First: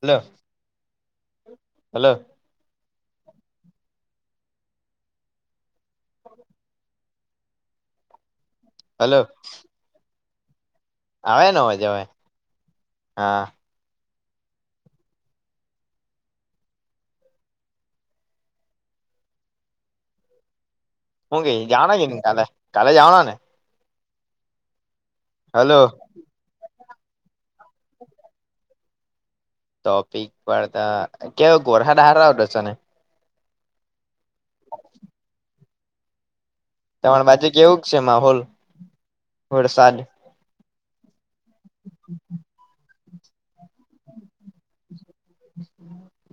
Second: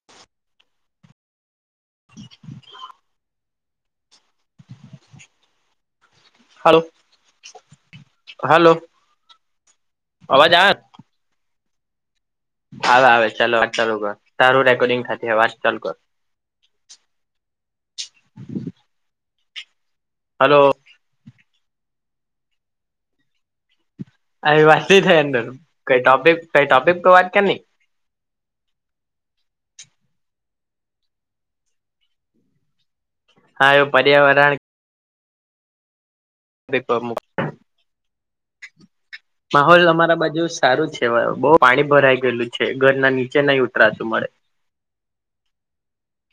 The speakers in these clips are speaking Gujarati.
Hello, hello. Hello. Hello hello અવાજ આવે? આવે ને અવાજ આવે. આવે આવે ચાલો વાત ચાલુ કર. તારું રેકોર્ડિંગ થતી હ વા ચાલ કર. હાલો. હું કેઈ જવાના કે ની કાલે, કાલે જવાના ને? આવી વાત ન થાય અંદર, હલો કઈ ટોપિક કઈ ટોપિક તો વાત કર ની. ટોપિક પરતા કેવક વર્હદ હારો આવતો હેન? હા એવ પર્યાવરણ તમારી બાજુ [unintelligible] કેવુંક છે માહોલ માહોલ વરસાદ અમારા બાજુ સારું છે બવ પાણી ભરાઈ ગયેલું છે ઘર ના નીચે નહી ઉતરાતું મળે.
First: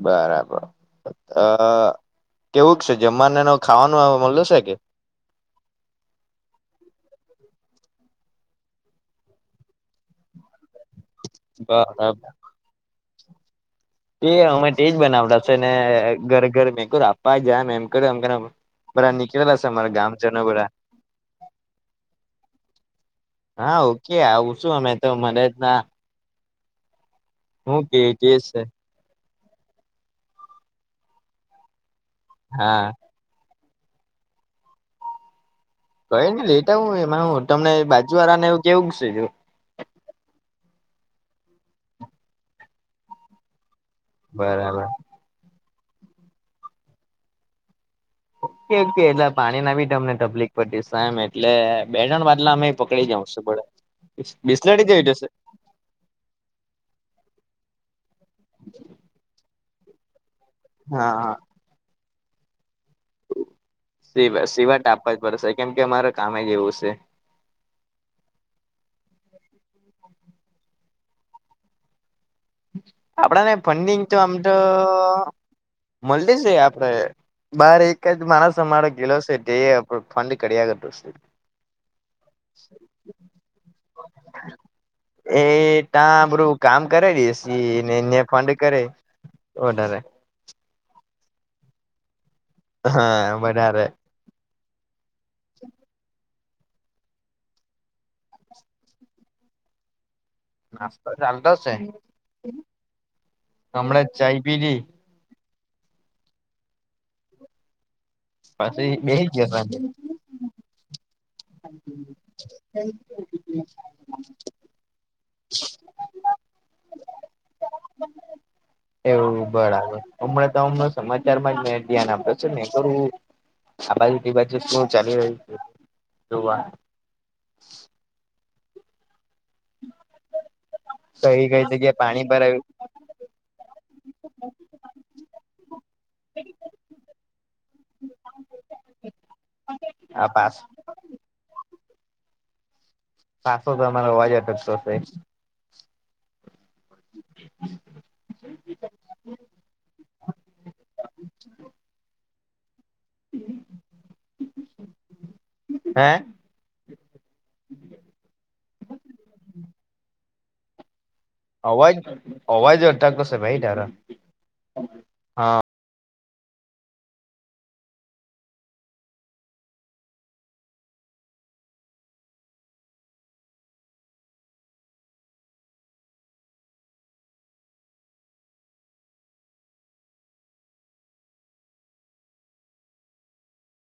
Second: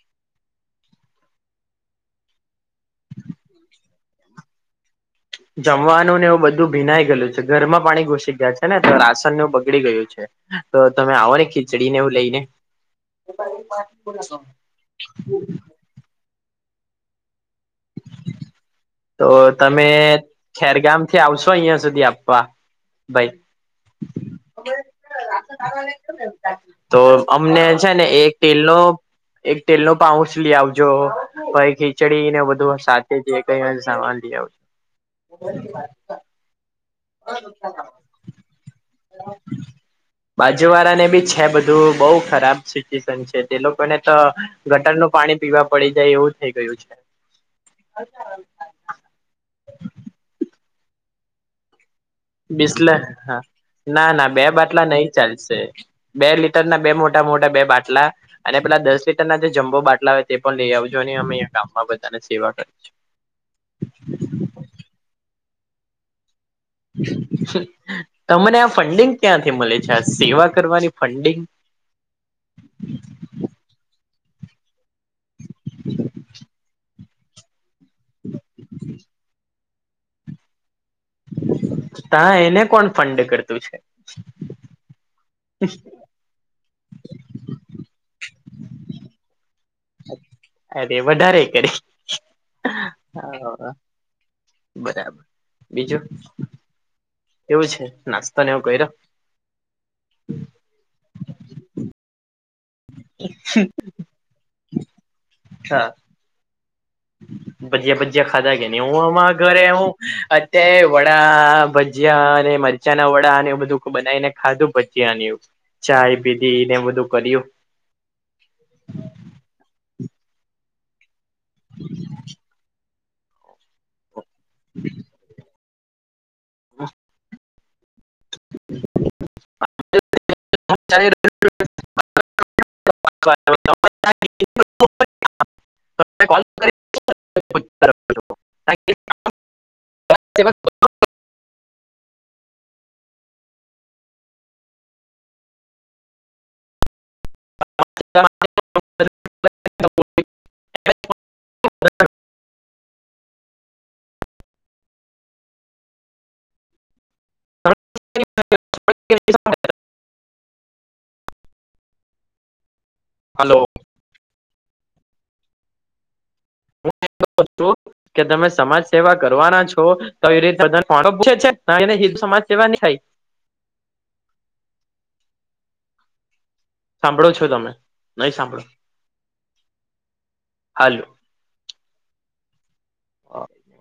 બરાબર અ કેવુંક શે? જમવાને એનો ખાવાનું મલે શે કે? જમવાનું ને એવું બધું ભીનાઈ ગયેલું છે ઘરમાં પાણી ઘુસી ગયા છે ને તો રાસનનું બગડી ગયું છે. તો તમે આવો ને ખીચડીને એવું બરાબર લઈ ને. એ અમે તેજ બનાવડાશે ને ઘર ઘર મેંક આપવા જમ એમ કર્યું એમ. બધા તો નીકળેલા છે તમે અમારા ગામજનો બધા ખેરગામ થી આવશો અહિયાં સુધી આપવા? ભાઈ હા ઓકે આવું છું અમે તો મને જ ના તો અમને હું છે કે ને તે એક છે ટટેલ નો એક તેલ નું પાઉચ લી આવજો પહી ખીચડીને બધું હા સાથે જ કઈ સાવાન લઈ આવ. લેટા આવ એ તમને બાજુવાળાને એવું કેવુંક છે? બાજુવાળા ને બી છે બધું બઉ ખરાબ સિચ્યુએશન છે. એ લોકોને તો બરાબર ગટર નું પાણી પીવા પડી જાય એવું થઈ ગયું છે. કે એટલે પાણી ના બી તમને તકલીફ પતી સામ એટલે બે તણ વાત બિસ્લે ના ના બે બિસ્લેરી બાટલા જેવી નઈ જશે ચાલશે. બે લીટર ના બે મોટા મોટા બે બાટલા અને પેલા દસ લીટરના જે જમ્બો બાટલા હોય તે પણ લઈ આવજો અને હા અમે હા અયા ગામમાં બધાને સેવા કરીશું. સિવા ટા આપવા જ પડશે કેમ કે અમારે કામે જ એવું છે. તમને આ ફંડિંગ ક્યાંથી મળે છે આ સેવા કરવાની ફંડિંગ? આપડાને ફંડિંગ તો આમ તો મળટી છે આપડે. બાર એક જ માણસ અમારો ગેલો છે તે ફંડ કર્યા કરતો શે. તા એને કોણ ફંડ કરતું છે? એ ત્યાં બધુ કામ કરે એસી ને ન્યા ફંડ કરે વધારે. અરે વધારે કરે. હા વધારે બરા, બીજું, કેવું છે નાસ્તો ને એવુ કર્યો? નાસ્તો ચાલતો શે હમણા ચાઈ પીલી. [unintelligible] ભજીયા ભજીયા ખાધા કે ની પછી હું બેહી આમાં ગયો ઘરે સાંજે વડા ભજીયા અને મરચા ના વડા એવું બધું બનાવીને ખાધું ભજીયા એવું. ચાય પીધી ને બધું કર્યું. [inaudible] એવું બરાબર હમણાં તો અમને સમાચારમાં મેં ધ્યાન આપ્યો છે મેં કીધું આ બાજુ તે બાજુ શું ચાલી રહ્યું છે તે જોવા. [inaudible] હા કઈ કઈ જગ્યાએ પાણી ભરાયું? [inaudible] [inaudible] તમને કોલ [inaudible] અમે લોકો [inaudible] આ પાસ. પાસો તો તમારો અવાજ અટકતો શે. હમ [inaudible] હે? [inaudible] અવાજ અવાજ અટકતો શે ભાઈ તારો. હા હું એમ કેતો તો કે તમે સમાજસેવા કરવાના છો? તઈ રે [unintelligible] પૂછે છે ને હીધુ સમાજસેવા ની થાય. સાંભળો છો તમે નહીં સાંભળો, હાલુ.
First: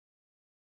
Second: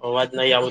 હ અવાજ નહીં આવ